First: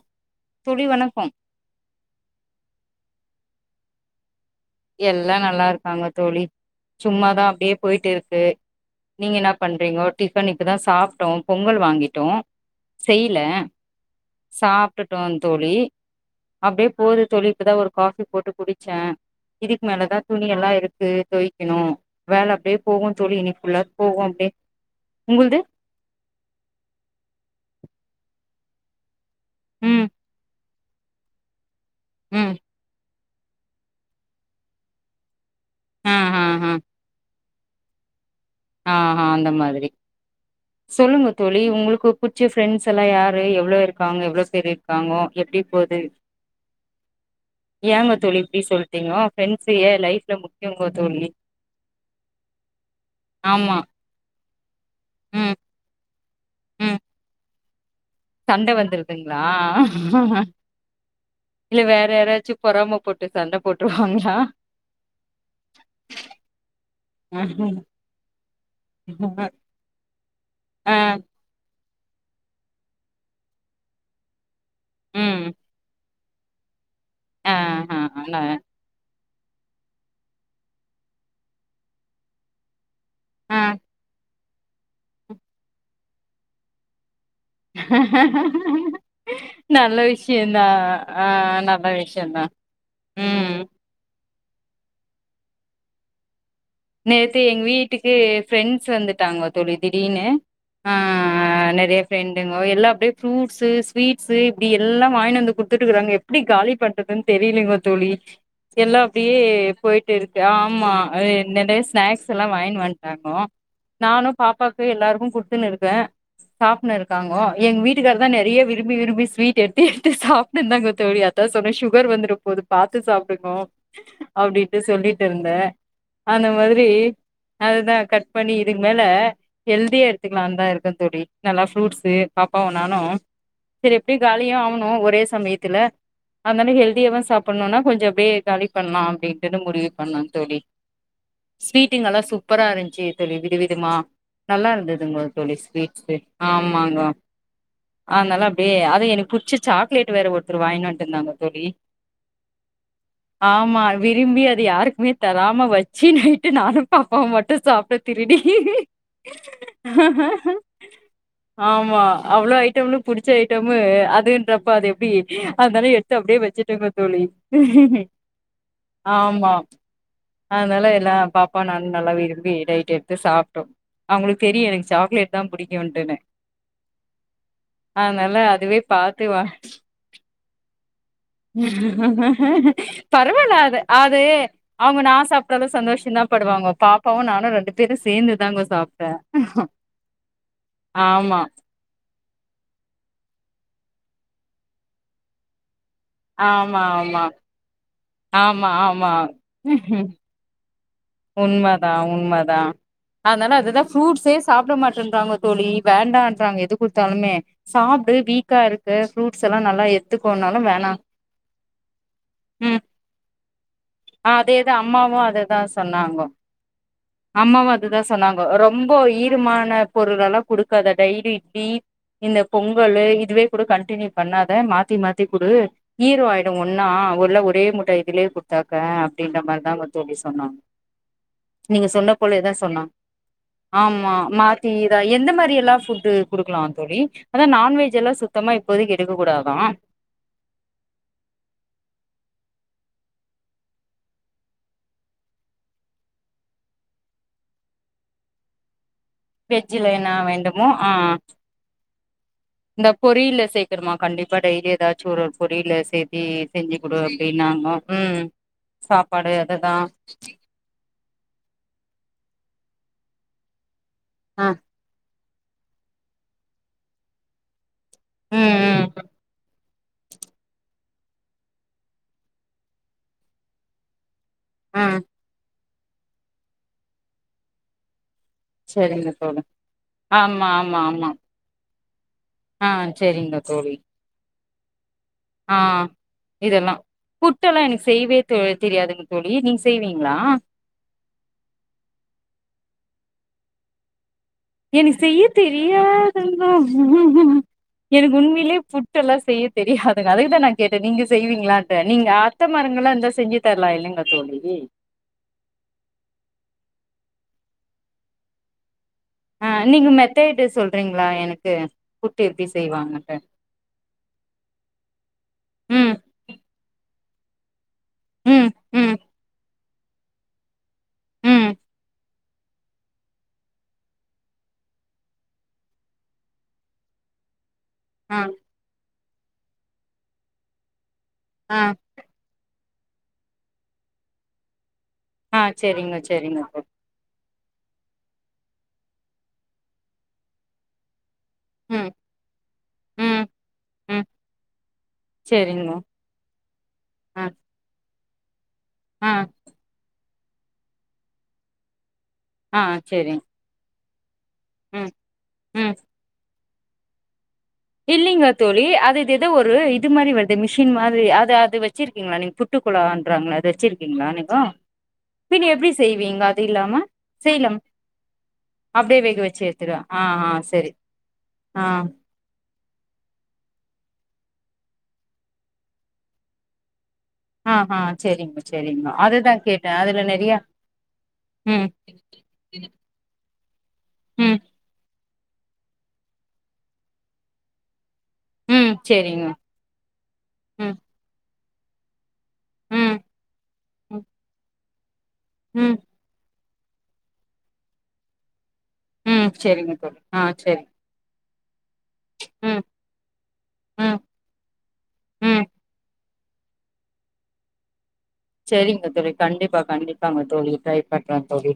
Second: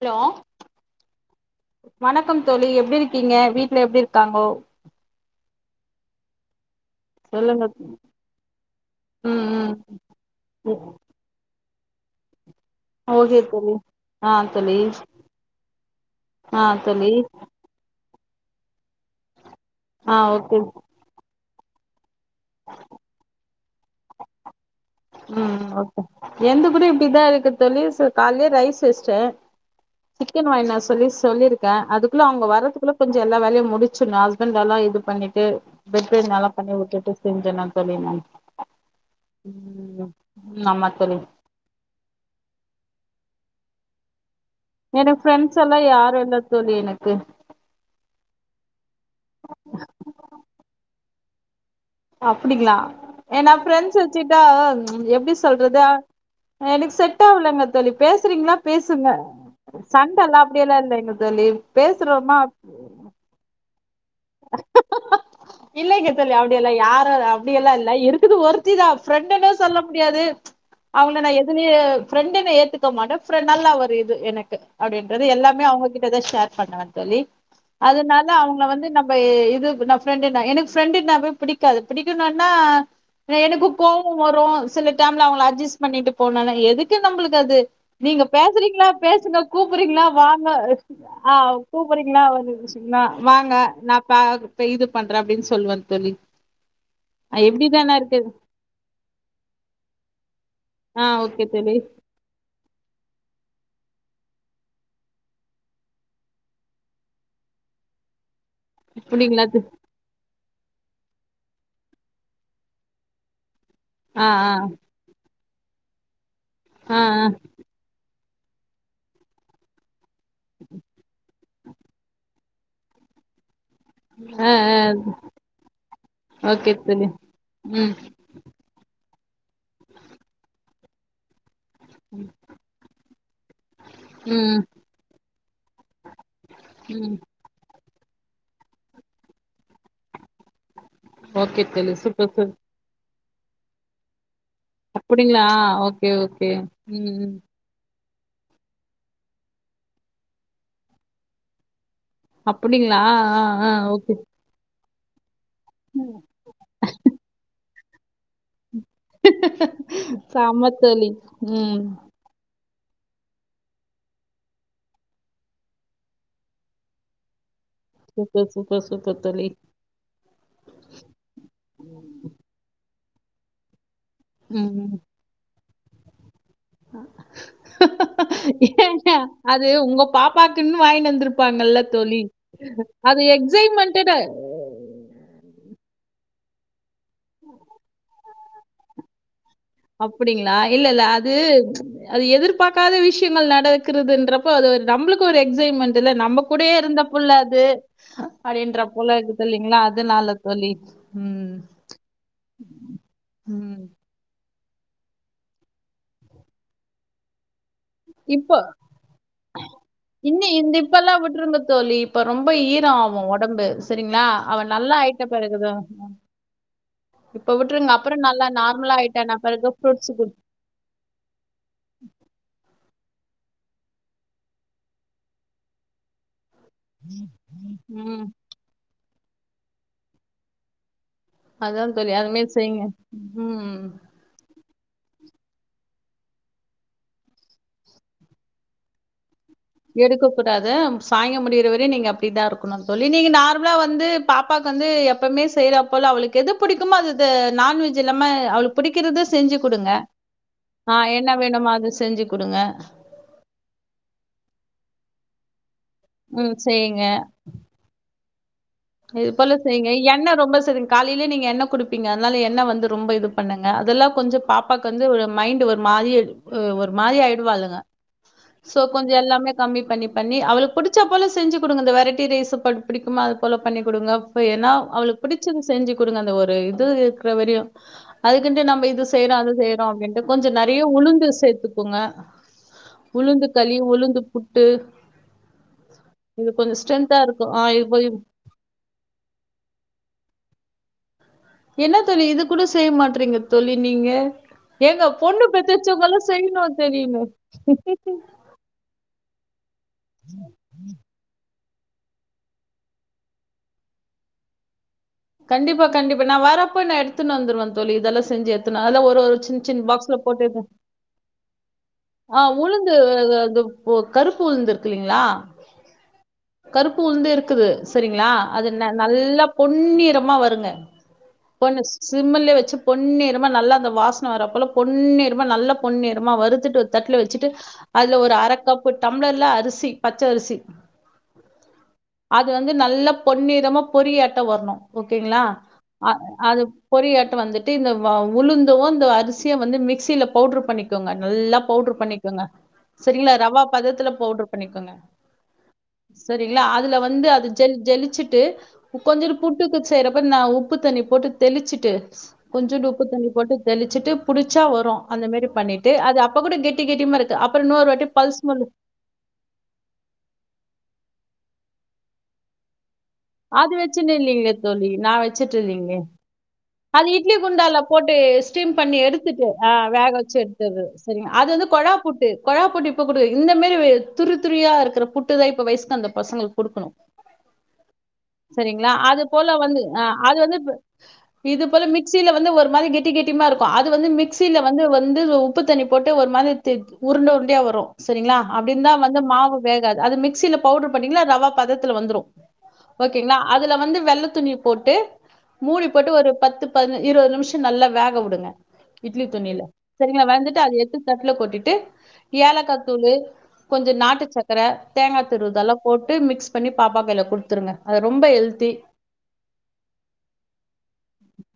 Hello தோழி வணக்கம் வணக்கம் தோழி எப் எப்டி இருக்கீங்க வீட்ல எப்டி இருக்காங்கோ எல்லாம் நல்லா இருக்காங்க தோழி சும்மாதா சொல்லுங்க அப்படியே போயிட்டு இருக்கு நீங்க என்ன ம் பண்றீங்கோ டிபன் இப்பதா ம் சாப்பிட்டோம் பொ ங்கல் வாங்கிட்டோம் செய்யல ஓகே தோழி ஆ தோழி சாப்பட்டுட்டோம் தோழி அப்படியே போகுது தோழி இப்ப தா ஒரு காபி போட்டு குடிச்ச இதுக்கு மேல தா ஆ துணி ஓகே எல்லாம் எடுத்து தொய் இன்னும் வேல அப்படியே போகும் சொல்லி இனி ஃபுல்லா போகும் அப்படியே உம் ஓகே எந்த கூட இப்படிதா இருக்கும் தோழி காலலேயே ரைஸ் வெஞ்சிட்ட ம் சிக்கன் வாய்னாஸ் சொல்லி சொல்லிருக் அத அவங்க ம் வரதுக்குள்ள கொஞ்ச எல்ல வேலையும் முடிச்சு ஹஸ்பண்ட எல்லாம் இது பண்ணிட்டு பெட் ஆ பெட் ஆ நல்லா பண்ணி வுட்டுட்டு செஞ் என்ன தோழில் மேம் ஆஹ் அ அந்த மாதிரி சொல்லுங்க தோழி உங்களுக்கு புடிச்ச ஃபிரண்ட்ஸ் எல்லா யாரு இவ்ளோ இருக்காங்க எவ்ளோ இருக்காங்க எனக்கு ஃப்ரெண்ட்ஸ் எப்படி எல்லா போது யாரு இல்ல தோழி எனக்கு ஏங்க தோழி இப்டி சொல்ட்டீங்கோ பிரண்டஸ் ஏ லைப்ல முக்கியங்க தோழி அப்படிங்களா ஏனா ஆமா பிரெண்ட்ஸ் வச்சுட்டா எப்டி ம் சொல்றது எனக்கு ம் செட் ஆகலங்க தோழி பேசுறீங்களா சண்ட பேசுங்க வந்துருதுங்ளா சண்டல்லா அப்படியெல்லா இல்லங்க தோழி இல்ல வேற பேசுறோமா யாராச்சு பொறாம போட்டு சண்ட போட்ருவாங்ளா இல்லலை கேத்தலி அப்படிய எல்லாம் யாரும் ஆ அப்படியெல்லாம் இல்லங்க தோழி அப்டியெல்லா யாரு அப்டியெல்லா இல்ல இருக்குது ஒருத்தி தா ப்ரெண்டனு சொல்ல முடியாது அவங்கள நா எதுலேயு ப்ரெண்டுன்னு ஏத்துக்க மாட்ட நல்லா ஒரு இது எனக்கு அப்படின்றது ம் எல்லாமே அவங்க இருந்தா ஷேர் பண்ணவ தோழி ஆ ஆ அதனால நா அவங்கள வந்து நம் இது நா ப்ரெண்ட்னா எனக்கு ஃப்ரெண்டு்னாவே பிடிக்காது பிடிக்கணுன்னா ஆ எனக்கு கோபம் வரும் சில டைம்ல அவங்கள அஜஸ்ட் பண்ணிட்டு போனுன எதுக்கு நம்மளுக் நீங்க பேசுறீங்களா பேசுங்க நல்ல கூப்பறீங்களா வாங்க விஷ்யந்தா ஆ நல்ல கூப்பறீங்களா விஷ்யந்தா வாங்க ம் ந இப்ப இது பண்ற அப்படின்னு சொல்லுவன் தோழி நேத்து எங் எப்டிதானே வீட்டுக்கு இருக்கு எ ஃப்ரெண்ட்ஸ் வந்துட்டாங்க தோழி திடீர்னு ஆ ஓகே ஆஹ் தோழி நெறைய ஃப்ரெண்டுங்க எல்லா அப்டியே ஃப்ரூட் சு ஸ்வீட்ஸ்ஸு இப்டி எல்லா வாங்கினு வந்து குடுத்துட்டு வராங்க எப்டி காலி பண்றதுன் தெரியலைங்க தோழி எல்லா அப்டியே புடிங்களா போயிட்டு இருக் எ ஆமா நெறைய ஸ்நாக்ஸ் எல்லா வாங்கினு வந்ட்டாங்க ஆ நானு பாப்பாக்கு எல்லாருக்கு குட் த்துன்னு இருக்கே சாப்ட்னு ஆ ஆ இருக்காங்க எங் வீட்டுக்காரு லா நெறைய விரும்பி விரும்பி ஸ்வீட் எட்த்து து சாப்ட்ருதாங்க தோழி அதா சொன்னே ஷூகர் வந்துரப்போது பாத்து சாப்ட்டுக்கோனு ஆ ஆ அப்டிட்டு சொல்லிட்டு இருந்தே அந்த ஓகே மாதிரி தோழி ம் அதுதா கட் பண்ணி இருந்தாலு ல்ல ஹெல்தியா எடுத்துக்லாந் தா இருக்கு தோழி நல்லா ஃப்ரூட்ஸு பாப்பாவு நானு செரி எப்டியு காலியு ம் ஆகணு ஒரே சமயத்துல அந்தண்ணே ம் ஹெல்தியாதா சாப்டணுனா கொஞ்ச அப்டியே காலி பண்லா அப்டின்ட்டுதா முடிவே பண்ண தோழி ஓகே தோழி ஸ்வீட்டுங்களா சூப்பர் சூப் சூப்பரா இருந்ச்சு தோழி வித விதமா நல்லா இருந்ததுங்ளா அப்டிங்களா தோழி ஓகே ஸ்வீட்ஸ்சு ஓகே ஆமாங்க ம் ம் அதனால அப்டே அதே எனக்கு புட்ச்சு சாக்லேட் வேற ஒருத்தர் வாங்கினு வந்துர்ந்தாங்க தோழி அப்டிங்ளா ஆஹ் ஆஹ் ஓகே நீ தரா ம வச்சு நைட்டு நானு பாப்பாவு மட்டு சாப்ட்டோ திருடி சாமத் தோழி உம் எவ்ளோ புடிச்ச ஐட்டமு அதுன்றப்ப அது எப்டி அதுனால எட்த்து அப்டே வெச்சுட்டு வந்தே தோழி சூப்பர் சூப்பர் சூப்பர் தோழி ஆமா அதனால எல்லா பாப்பா நானு நல்லா விரும்பி நை ட்டு எப்ப சாப்ட்டோ அவ்ங்களுக்கு தெரியு ம் எனக்கு சாக்லேட் தா புடிக் கு அப்டினு அதுவே ஏங்க பாத்து வா அது உங்க பாப்பாக்குன் வாய்ன்டு வந்திருப்பாங்கல்ல தோழி அது பரவால்ல எக்ஸைட்மெண்ட்டுதா நல்லா சந்தோஷமா பாடுவாங்க பாட் பவ நானும் ரெண்டு பேரும் சேந்து தாங்க சாப்ட்ட அப்டிங்களா இல்ல இல்ல அது அது எதிர்பார்க்காத விஷ்யங்கள் நடக்கதுன்றப்ப அது ஒரு நம்மளுக்கு ஒரு எக்ஸைட்மெண்ட் இல்ல நம்ம கூடயே ஆமா, ஆமா, இருந்தப்புள்ள அது ஆமா, அப்டின்ற ஆமா. போல இருக்குது இல்லைங்களா அது நால தோழி ம். உண்மதான் உண்ம தான் அதனால ம். அதுதான் ஃப்ரூட்ஸே சாப்பிட மாட்டேன்றாங்க தோழி வேண்டான்றாங்க எது கொடுத்தாலுமே இப்போ நல்லா இன்னி எத்துக்கோனாலும் இந்த வேணாம். இப்பெல்லா விட்டுருங்க தோழி இப்ப ரொம்ப ம் ஈரம் ஆகும் உடம்பு சரிங்களா அவ நல்லாயிட்ட பிறகுத சொன்னாங்க அம்மாவும் விட்டுருங்க. அதுதான் அப்புறம் சொன்னாங்க நல்லா ரொம்ப நார்மலா ஆயிட்டானா பிறகு ஈரமான ஃப்ரூட்ஸ் குடு பொருளல்லாம் கொடுக்காத தயிர் இட்லி இந்த பொங்கல இதுவே கூட கண்டியூ பண்ணாத மாத்தி மாத்தி குடு ஈரோ ஆய ஒன்னா ஒருல ஒரே முட்ட ம். இதுலயே கொடுத்தாக்க அப்படின்ற மாதிரிதாங்க தோழி சொன்னாங்க நீங்க அதான் சொன்ன தெரியும் அதுமாரி போலயேதா செய்யுங்க சொன்னாங்க உம் ஆமா மாத்தி எந்த மாரி எல்லாம் புட்டு் குடுக்கலாம் தோழி அதா நான்வஜ் எல்லாம் சுத்தமா இப்போதக்கு எடுக்க கூடாது எடுக்க கூடாது சாங்கியம் முடியறவரையும் நீங்க அப்டிதா இருக்கும் சொல்லி நீங்க நார்மலா வந்து பாப்பாக்கு வந்து எப்பவுமே செய்யற போல அவளுக்கு எது புடிபுடிக்குமோ அது நான்வெஜ் இல்லாம அவளுக்கு புடிக்கிறத செஞ்சு குடுங்க வெஜ்ஜல என்ன வேண்டுமோ ஆ ஆஹ் என்ன வேணுமோ அது செஞ்சு குடுங்க இந்த பொரியல் சேக்கணுமா கண்டிப்பா டெய்லி ஏதாச்சு ஒரு ஒரு பொரியல டெய்லி ம் செஞ்சு குடு செய்யுங்க அப்டின்னாங்க ம் இது சாப்பாடு போல அதுதா செய்ங்க, எண்ண ரொம்ப சரிங்க காலைலியே நீங்க என்ன குடுப்பிங்க அதனால எண்ண வந்து ரொம்ப இது பண்ணுங்க அதெல்லா கொஞ்ச ஆ பாப்பாக்கு வந்து ஒரு மைண்டு ஒரு மாரி ஒரு மாரி ஆயிடுவா இல்லங்க சோ ம் ம் கொஞ்ச எல்லாமே கம்மி பண்ணி பண்ணி அவளுக்கு புடிச்சா போல செஞ்சு கொடுங்க இந்த வெரைட்டி ரைஸ் ப பிடிக்குமா ஃபாலோ பண்ணி குடுங்க இப்ப என்னா ஆ அவுளுக்கு புடிச்சது செஞ்சு குடுங்க அந்த ஒரு இது இருக்கற வரையும் அதுக்குன்னுடு நம்ம இது சரிங்க செய்யறோம் தோழி அது செய்யறோம் அப்பிடின்னுட்டு ஆமா கொஞ்சம் நறைய ஆமா ஆமா உளுந்து சேத்து புங்க ஆ சரிங்க தோழி உளுந்துக்களி உளுந்து புட் ட்டு ஆ இதெல்லா இருக்கு புட்டெல்லா ஆ இது எனக்கு போய் செய்வே தெ தெரியாதுங்க தோழி நீங் செய்வீங்களா என்ன தோழி இது கூட செய்ய மாட்றீங்க தோழி நீங்க எனக் ஏங்க செய்யத் பொண்ணு பெத்தெச்சவங்கல்லா தெரியாதுங்கோ செய்யணு தெரியுமே எனக் உண்மையிலே புட்டெல்லா செய்யத் தெரியாதுங்க அதுக்குதா நா கேட்டே நீங்க செய்வீங்களான் அ நீங்க அத்த மறங்களா இருந்தா செஞ்சு தரலால்லைங்க தோழி கண்டிப்பா கண்டிப்பா நா வரப்போ நா எடுத்துன்னு வந்துருவ தோழி இதெல்லா செஞ்சு எத் ஆ நீங்க மெத்தேடு சொல்றீங்களா எனக்கு புட்டு எப்டி ஆஹ் உளுந்து செய்வாங்கன்ட்டு அ தப்போ கருப்பு உளுந்து இருக்குலீங்களா ம் கருப்பூலந்தே இருக்குது செரிங்களா ம் அது ந ம் நல்ல பொன்னிரமா வறுங்க ம் போனஸ் சிம்மல வச்சு பொன்னிரமா நல்லா அந்த வாசனை வர போல பொன்னிரமா நல்ல பொன்னிரமா வருத்துட்டு தட்டுல வச்சிட்டு அதுல ஆ ஒரு அரக்கப்பு டம்ளர்ல அரி சி பச்சரிசி ஆஹ் வந்து நல்ல பொன்னிமா பொறியாட் டு வரணு ஓகேங்களா ஆ சரிங்க சரிங்க அது தோழி பொறியாட்ட வந்துட்டு டி இந்த உளுந்தும் இந்த அரிசியும் வந்து மிக்சியில பவுடர் பண்ணிக்கோங்க நல்லா ம் பவுடர் பண்ணிக்கங்க ம் செரிங்களா ரவா ம் பதத்தில் பவுடர் பண்ணிக்கோங்க செரிங்க செரிங்களா அதுல ஆ வந்து அது ஜலிச்சுட்டு ட்டு ஆ கொஞ்சோரு புட்டுக்கு செய்ற அப்றம் நா உப்பு தண்ணி போட்டு தெளிச்சுட்டு ஆ கொஞ்சோண்டு உப்பு செரிங் தண்ணி போட்டு ஜலுச்சிட்டு புடிச்சா ம் வரும் அந்த மாரி பண்ணிட்டு அது அ ப்போ கூட கட்டி கட்டி மாக்கு இல்லலைங்க தோழி அது இது எதோ ஒரு இது மாதிரி வருது மிஷின் மாதிரி அது வச்சிருக்கீங்களா நீங் புட்டுக்குழாந் ங்கள அது வச்சிருக்கீங்களா வச்சுன்னு னிங்கோ இல்லீங்களே தோழி நான் பின்ன வச்சுட்டு எப்டி இல்லீங்களே செய்வீங்கோ அது இல்ல அது இட்லி குண்டால போட்டு ஸ்டீம் பண்ணி அப்டியே வேக வச்சு எடுத்துட்டு எடுத்துடுவ ஆஹ் ஆ வேக ஆ வச்சு செரி எடுத்தது சரிங்க அது ஆ வந்து கொழாப்பூட்டு கொழாபுட்டு இப்ப குடு இந்த மாரி துரு துறரியா இருக்கிற புட்டுதா இப்ப வயசுக்கு அந்த பசங்களுக்கு கொடுக்கணு அ அ சேரிங்மா சேரிங்மா அது அதுதா போல கேட்ட வந்து அதுல ஆ அது நெறையா வந்து இது போல மிக்சீல வந்து ஒரு மாரி கெட்டி கெட்டி மா இரு இப்ப அது வந்து ம் மிக்சீல வந்து வந்து அதுல உப்பு தண்ணி போட்டு ஒரு மாரி த்து உருண்ட உருண்டயா வரு செரிங்ளா ம் அப்டின் தா வந்து செரிங்க மாவு வேகாது அது மிக்சீல ம் பவுடர் பண்ணீங்களா ரவா பதத்துல வந்துரும் ம் ஓகேங்களா அதுல வந்து ம் வெள்ள துணியப் போட்டு ம் மூடிப் போட்டு ஒரு பத்து பதின இருவது நிம்ஷோ நல்லா வேக உடுங்க இட்லி ம் துணில செரிங்க தோழி ஆ செரிங்க வந்துட்டு செரி அது [unintelligible] ல்ல கொட்டிட் டு ம் ஏலக்காத்தூளு கொஞ்சோ ம் நாட்டு சக்கர தேங்கா ம் துருதெல்லா போட் ட்டு மிக்ஸ் பண்ணி பாப்பா கைல குடுத்துருங்க அது ரொம்ப ஹெல்தி. சேரிங்க தோழி கண்டிப்பா கண்டிப்பாங்க தோழி ட்ரை பண் ன்றே தோழி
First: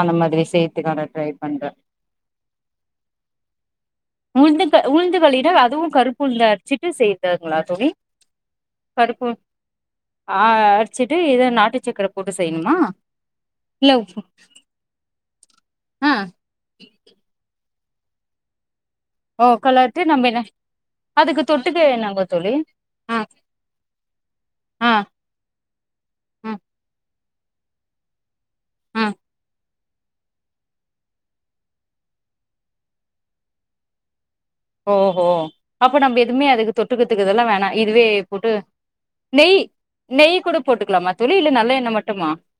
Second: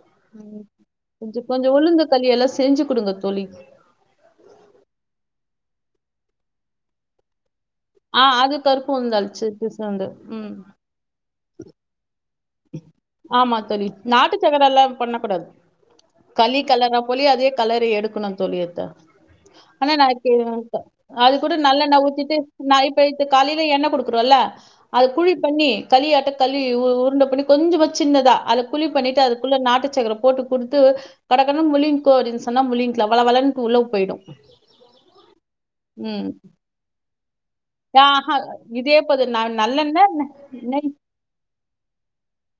அந்த மாதிரி சேத்துக்கா நா ட்ரை கொஞ்சம் பண்ற கொஞ்சம் உளுந்து களி எல்லாம் செஞ்சு குடுங்க தோழி. இதுவு கருப்புளுந்து அர்ச்சிட்டு செய்ற்தங்களா ஆ அது கருப்பு உளுந்து அறச்சது சேந்து ம் சீட்டு இ இது நாட்டு சக்கர போட்டு செய்யணுமா ஆமா தோழி இல்ல உப்பு நாட்டு சக்கர எல்லா பண்ணக்கூடாது. ஆ களி களற்ரா போலயே அதே களறி எடுக்குணு தோழி அத ஓ ஆனா கலர்ட்டு நா நம்ம என்ன இதுக்கு அது அதுக்கு கூட தொட்டுக்க நல்லெண்ண என்னங்க ஊத்திட்டு தோழி நா இப்ப ஆ இது காலைல எண்ண குடுக்குறோல்ல, ஆ அது குழி பண்ணி களியாட்டே ம் களி உருண்ட அப்டி கொஞ்சமா சின்னதா அத குழி ம் பண்ணிட்டு அதுக்குள்ள நாட்டு சக்கர போட்டு குடுத்து கட கடனு முழிங்கோ அப்டின்னு சொன்னா முழிங்க்ளா வள வளன்ட்டு உள்ள போய்டு. ஓஹோ அப்ப நம்ப எதுமே அதுக்கு தொட்டுக்கத்துக்கு இதெல்லா வேணா இதுவே ஆஹா போட்டு இதே போது நெய் நான் நல்லெண்ணெய் நெய் கூட நெய் போட்டுக்லாமா தோழி இல்ல நல்ல எண்ணெ மட்டு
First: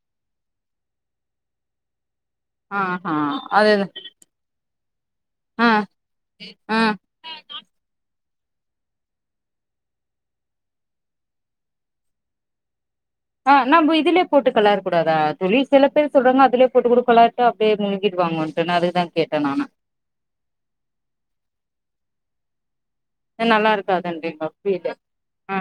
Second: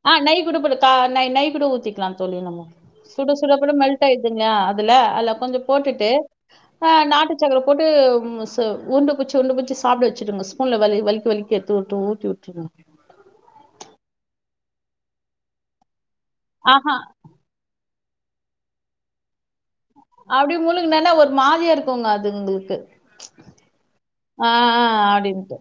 ஆ, நெய் கூட போடு கா ந ந நெய் கூட ஊத்திக்லா தோழி நம்ம. ஆஹா சுட அது சுடப்போட்ட மெல்ட் ஆய்டுது இல்லையா துல அதுல கொஞ்சோ ஆ போட்டுட்டு ஆ அ நாட்டு சக்கர போட்டு சோ உர்ண்ட புச்சி உண்ட புச்சி சாப்ட வெச்சுடுங்க. ஸ்பூன்ல வலி வலிக்கி வலிக்கி எத்து உட்டு ஊட்டி உட்ருங்க. ஆஹ் நம்போ இதுலே போட்டு களர் கூடாதா தோழி சில பேர் சொல்றாங்க அதுலே போட்டு ஆஹா கூட களர்ட்டு அப்டியே முழுங் கீர்வாங்கன்டு நா அதுக் தா கேட்ட நானு அப்டி முழுங்னாலே ஒரு மாரியா இருக்குங்க அது உங்கள்க்கு ஏ நல்லாருக்காதுன்றீங்களா புரீல அப்டின்ட்டு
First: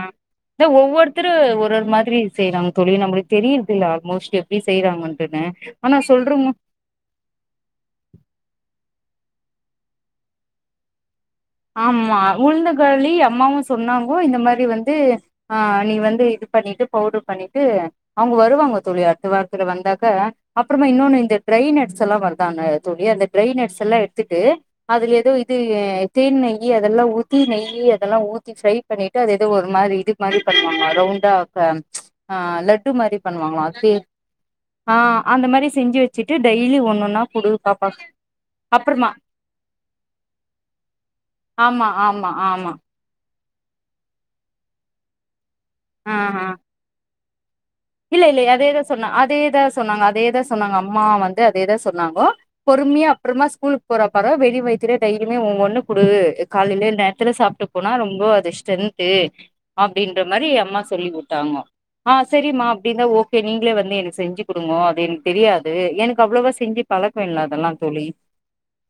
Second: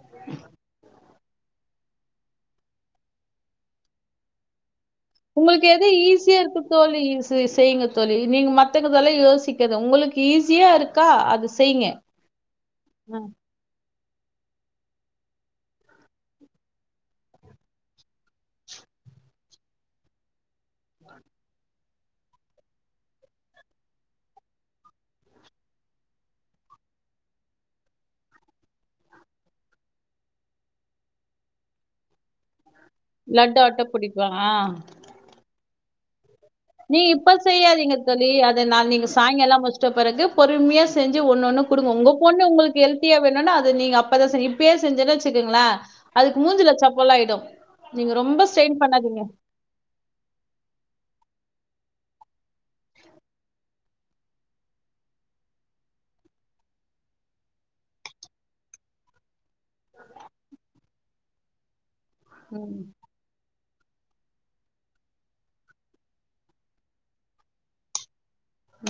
தே ஒவ்வொரு த்ரு ஒரு ஒரு மாதிரி செய்யறாங் தோழி நம்மளுக் தெரீர்தில்ல ஆல்மோஸ்ட் எப்டி செய்யறாங்கன்ட்டுன்னு உங்ளுக்கு எது ஆனா ஈஸியா சொல்றவங்க இருக்கு தோழி ஈசு செய்ங்க தோழி நீங்க மத்த தெல்லா யோசிக்காத உங்களுக் ஈஸியா இருக்கா அத் ஆமா உளுந்த களி அம்மாவு சொன்னாங் கோ இந்த மாரி வந்து ஆஹ் நீங் வந்து இது பண்ணிட்டு பவுடர் பண்ணிட்டு அவங்க வருவாங்க தோழி அடுத்த வாரத்துல வந்தாக்க அப்பறமா இன்னோன்னு இந்த டிரை நட்ஸ் எல்லா வர்தாங்க தோழி அந்த டிரை நட்ஸ் எல்லா எடுத்துட்டு அதுலெதோ இது தேன் நெய்யி அதெல்லா ஊத்தி நெய்யி அதெல்லா ஊத்தி ஃப்ரை பண்ணிட்டு அது எதோ ஒரு மாரி இது மாரி பண்ணுவாங்க ரவுண்டா ப்ப அ லட் டு மாரி லட்டு பண்ணுவாங்களா ஆட்ட அது புடிக்கு வச்சுட்டு டெய்லி நீ ஒன்னொன்னா இப்ப குடு செய்யாதீங்க பாப்பாக்கு தோழி அது நா நீங்க அப்புறமா சாய்ங்காலோ முட்ச்சிட்ட பெறகு பொறுமையா செஞ்சு ஒன்னொன்னு ஆமா குடுங்க உங்க ஆமா பொண்ண ஆமா உங்கள்க் ஹெல்த்தியா வேணுன்னா அது நீங்க அப்பதா செய்ய இப்பயே செஞ்சேன்னா வெச்சி ங்களா ஆ அதுக்கு ஆ மூஞ்சில அட்ச்சா போல ஆயிடு இல்ல இல்ல அதே தா சொன்னா அதே தா சொன்னாங்க அதே தா சொன்னாங்க அம்மா வந்து அதே தா சொன்னாங்கோ பொறுமையா அப்றமா ஸ்கூலுக் போறப்ப தா வெரு வய்த்துலே டெய்லிமே ஒவ்வொன்னு குடு அ காலைல நேர்த்துல சாப்ட்டு போனா ரொம்ப அது ஸ்ட்ரென்த்து அப்படின்ற மாரி அம்மா சொல்லி வுட்டாங்க ஆஹ் சரிம்மா ம் ஓகே நீங்களே வந்து எனக் செஞ்சு குடுங்கோ அது எனக் தெரியாது எனக் அவ்வளவா செஞ்சு பழக்கோ இல்ல அதெல்லா தோழி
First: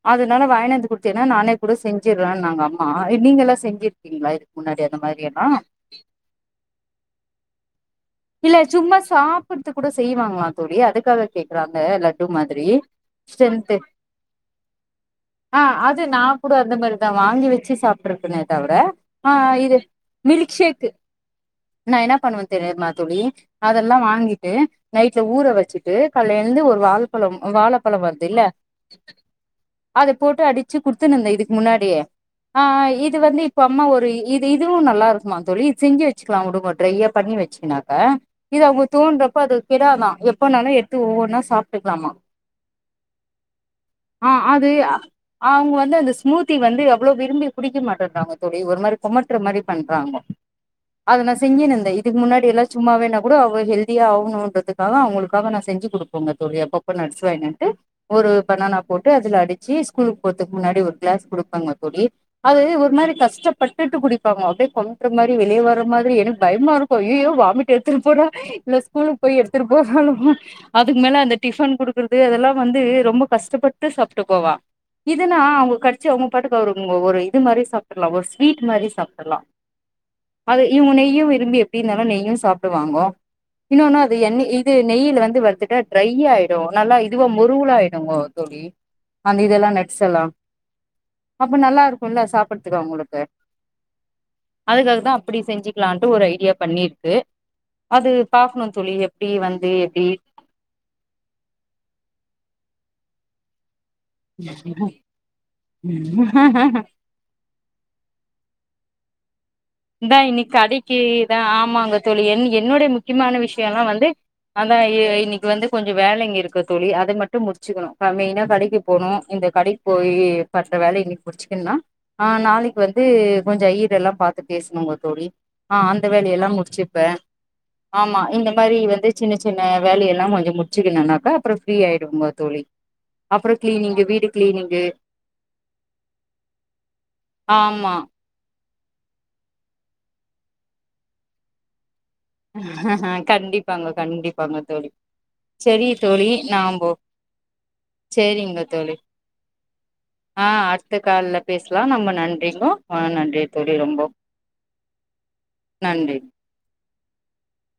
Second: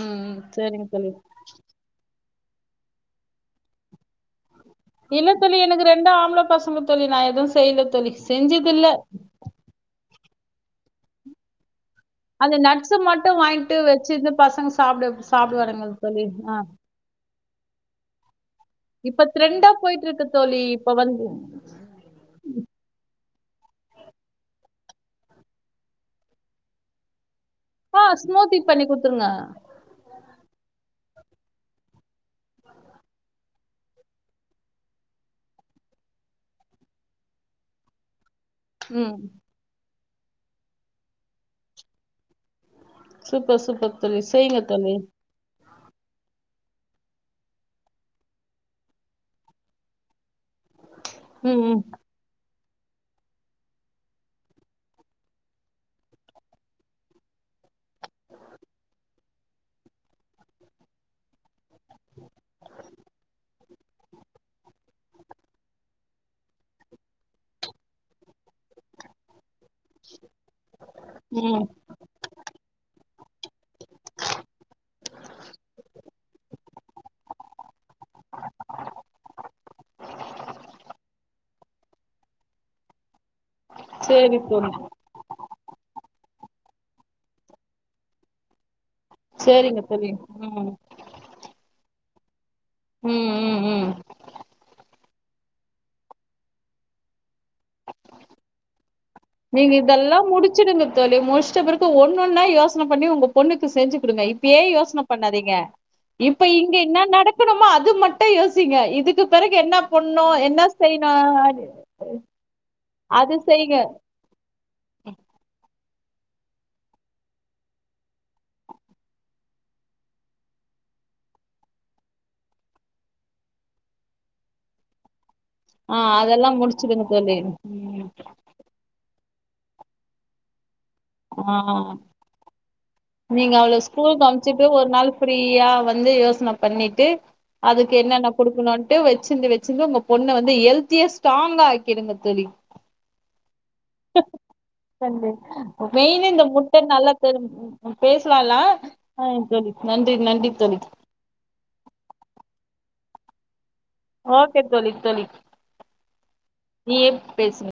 ம் அதுனால சரிங்க வாங்கினுவந்து தோழி குடுத்தீன்னா நானே கூட செஞ்சு ருவேனாங்க அம்மா இத் நீங்கல்லா செஞ்சிர்க்கீங்ளா இல்ல தோழி எனக்கு ரெண்டு ஆம்பள பசங்க தோழி நா எது செய்யல தோழி இல்ல செஞ்சுது சும்மா சாப்பட்துக் கூட செய்வாங்களா தோழி அதுக்காக கேக்கறாங் அந்த நட்ஸு மட்டு வாங்ட்டு வெச்சுர்ந்து பசங்க சாப்ட வெப் ஆ சாப்டுவானுங்க தோழி ஆஹ் ச்சு சாப்ட்றக்கனே தவர நா போயிட்டு இருக்கு தோழி இப்ப வந்து என்ன பண்ணுவே தெரியிமா தோழி அதெல்லா வாங்கிட்டு நைட்ல ஊற வச்சிட்டு கால்ல எழுந்து ஒரு வாழ் பழம் அ வாழப்பழோ ஆ வருதில்ல ஸ்மூத்தி பண்ணி குடுத்துருங்க அத போட்டு அடிச்சு குடுத் எத்துனு வந்த இதுக்கு முன்னாடி ஆஹ் ஆ இது வந்து இப்ப அம்மா ஒரு இ இது இதுவு நல்லாருக்குமா தோழி இது செஞ்சு வச்சுக்கலா [unintelligible] ட்ரையா பண்ணி வெச்சிக்கினாக்க இது அவங்க ம் தோன்றப்ப அது கெடாதா எப்பனாலு எடுத்து ஒவ்வொன்னா சாப்ட்டுக்கலாமா சூப்பர் சூப்பர் தோழி ஆ செய்ங்க அது தோழி அவங்க வந்து அந்த ஸ்மூத்தி வந்து அவ்ளோ விரும்பி குடிக்க மாட்டேறாங்க தோழி ஒரு மாரி கொமட்ற மாரி பண்றாங்க அது நா ம் செஞ்சின்னு ம் இருந்தே இதுக்கு முன்னாடி எல்லா சும்மாவே நா கூட அவளோ ஹெல்தியா ஆவணுன்றதுக்காக அவங்களுக்காக நா செஞ்சு குடுப்பங்க தோழி அப்பப்போ நட்ஸ் வாங்கினு வன்ட்டு ஒரு பனானா போட்டு அதில அடிச்சு ஸ்கூலுக்கு போகறதுக்கு முன்னாடி ஒரு கிளாஸ் குடுப்பங்க தோழி அது ஒரு மாரி கஷ்டப்பட்டுட்டு குடிப்பாங்க அப்டியே கொமட்ற மாரி வெளியே வர மாதிரி எனக்கு பயமாருக்கு ஐயோயோ வாமிட் எ [unintelligible] போற இல்ல ஸ்கூலுக்கு போயி எடுத் த்துறப்போறாலோன்னு அதுக்கு மேல அந்த ம் டிஃபன் கொடுக்குறது அதெல்லா வந்து ரொம்ப கஷ்டப்பட்டு சாப்ட்டு போவா இதுனா அவங்க காடிச்சு அவங்கப்பாட்டுக்கு [unintelligible] அவுங்க ஒரு இது மாரி சாப்ட்டுறலா ஒரு ஸ்வீட் மாரி சாப்ட்டுறலா அது இவுங்க நெய்யு விரும்பி எப்டிருந்தாலு நெய்யு சாப் ட்ருவாங்கோ இன்னொன்னும் அது சேரி எண்ணி தோழி இது நெய்யில் வந்து வருது ட்ரைய ஆய்டு நல்லா இதுவ மொருவுலாய்டுங்கோ தோழி அந்த இதல்லா சேரிங்க தோழி நட்ஸ்சல்லா ம் அப்ப நல்லா இது ஃபுல்லா சாப்பறதுக்க அவுங்களுக்கு ம் ம் ம் அதுக்காகா தான் அப்பிடி செஞ்சுிக்கலான்னுட்டு ஒரு ஐடியா பண்ணிருக்கு அது பாக்கணும் தோழி எப்டி வந்து நீங்க எப்டி இதெல்லா முடிச்சுடுங்க தோழி முடிச்சிட்ட பிறகு ஒன்னொன்னா யோசன பண்ணி உங்க பொண்ணுக்கு செஞ்சு குடுங்க இப்பேயே யோசனை பண்ணாதீங்க இப்ப இங்க என்னா நடக்கணுமோ அது மட்டும் யோசிங்க இதுக்கு பிறகு என்ன இதா பண்ணு இன்னிக்கு என்ன கடைக்கு செய்யணு இதான் ஆமாங்க தோழி என் என்னுடைய முக் அது முக்கியமான விஷயம் செய்ங்க எல்லாம் வந்து அதான் இன்னிக்கு வந்து கொஞ்சம் வேலைங்க இருக்கு தோழி அத மட்டும் முடிச்சுக்கணும் ப மெயினா கடைக்கு போனோ இந்த கடைக்கு போய் மத்த வேல இன்னிக்கு முடிச்சுத்தனா ஆ நாளைக்கு வந்து கொஞ்சம் வீடெல்லா பா பேசணோங்க தோழி ஆ அந்த அதெல்லா வேலையெல்லாம் முடிச்சிடுங்க முடிச்சுப்பேன் தோழி ம். ஆமா இந்த மாரி வந்து சின்ன சின்ன வேலை எல்லாம் கொஞ்சம் மு ஆஹ் அப்றோ நீங்க அவள கிளீனிங்கு ஸ்கூல்க்கு வீடு அனுப்சுட்டு கிளீனிங்கு ஒரு நாள் ஃப்ரீயா வந்து யோசன பண்ணிட்டு ஆமா அதுக்கு என்னென்ன கொடுக்கணும் அப்டியே வச்சிருந்து வச்சிருந்து உங்க பொண்ண வந்து ஹெல்திய ஸ்ட்ராங்கா ஆக் கேளுங்க தோழி கண்டிப் செரி மெயினா தோழி இந்த முட்டை நாம்போ நல்ல தோழி செரிங்க பேசலலா தோழி ல சொல்லி நன்றி ஆ நன்றி தோழி அடுத்த கால்ல பேசலா நம்ம நன்றிங்கோ ஆ நன்றி தோழி ரொம்போ ஓகே தோழி தோழி நன்றி நீ பேசுங்க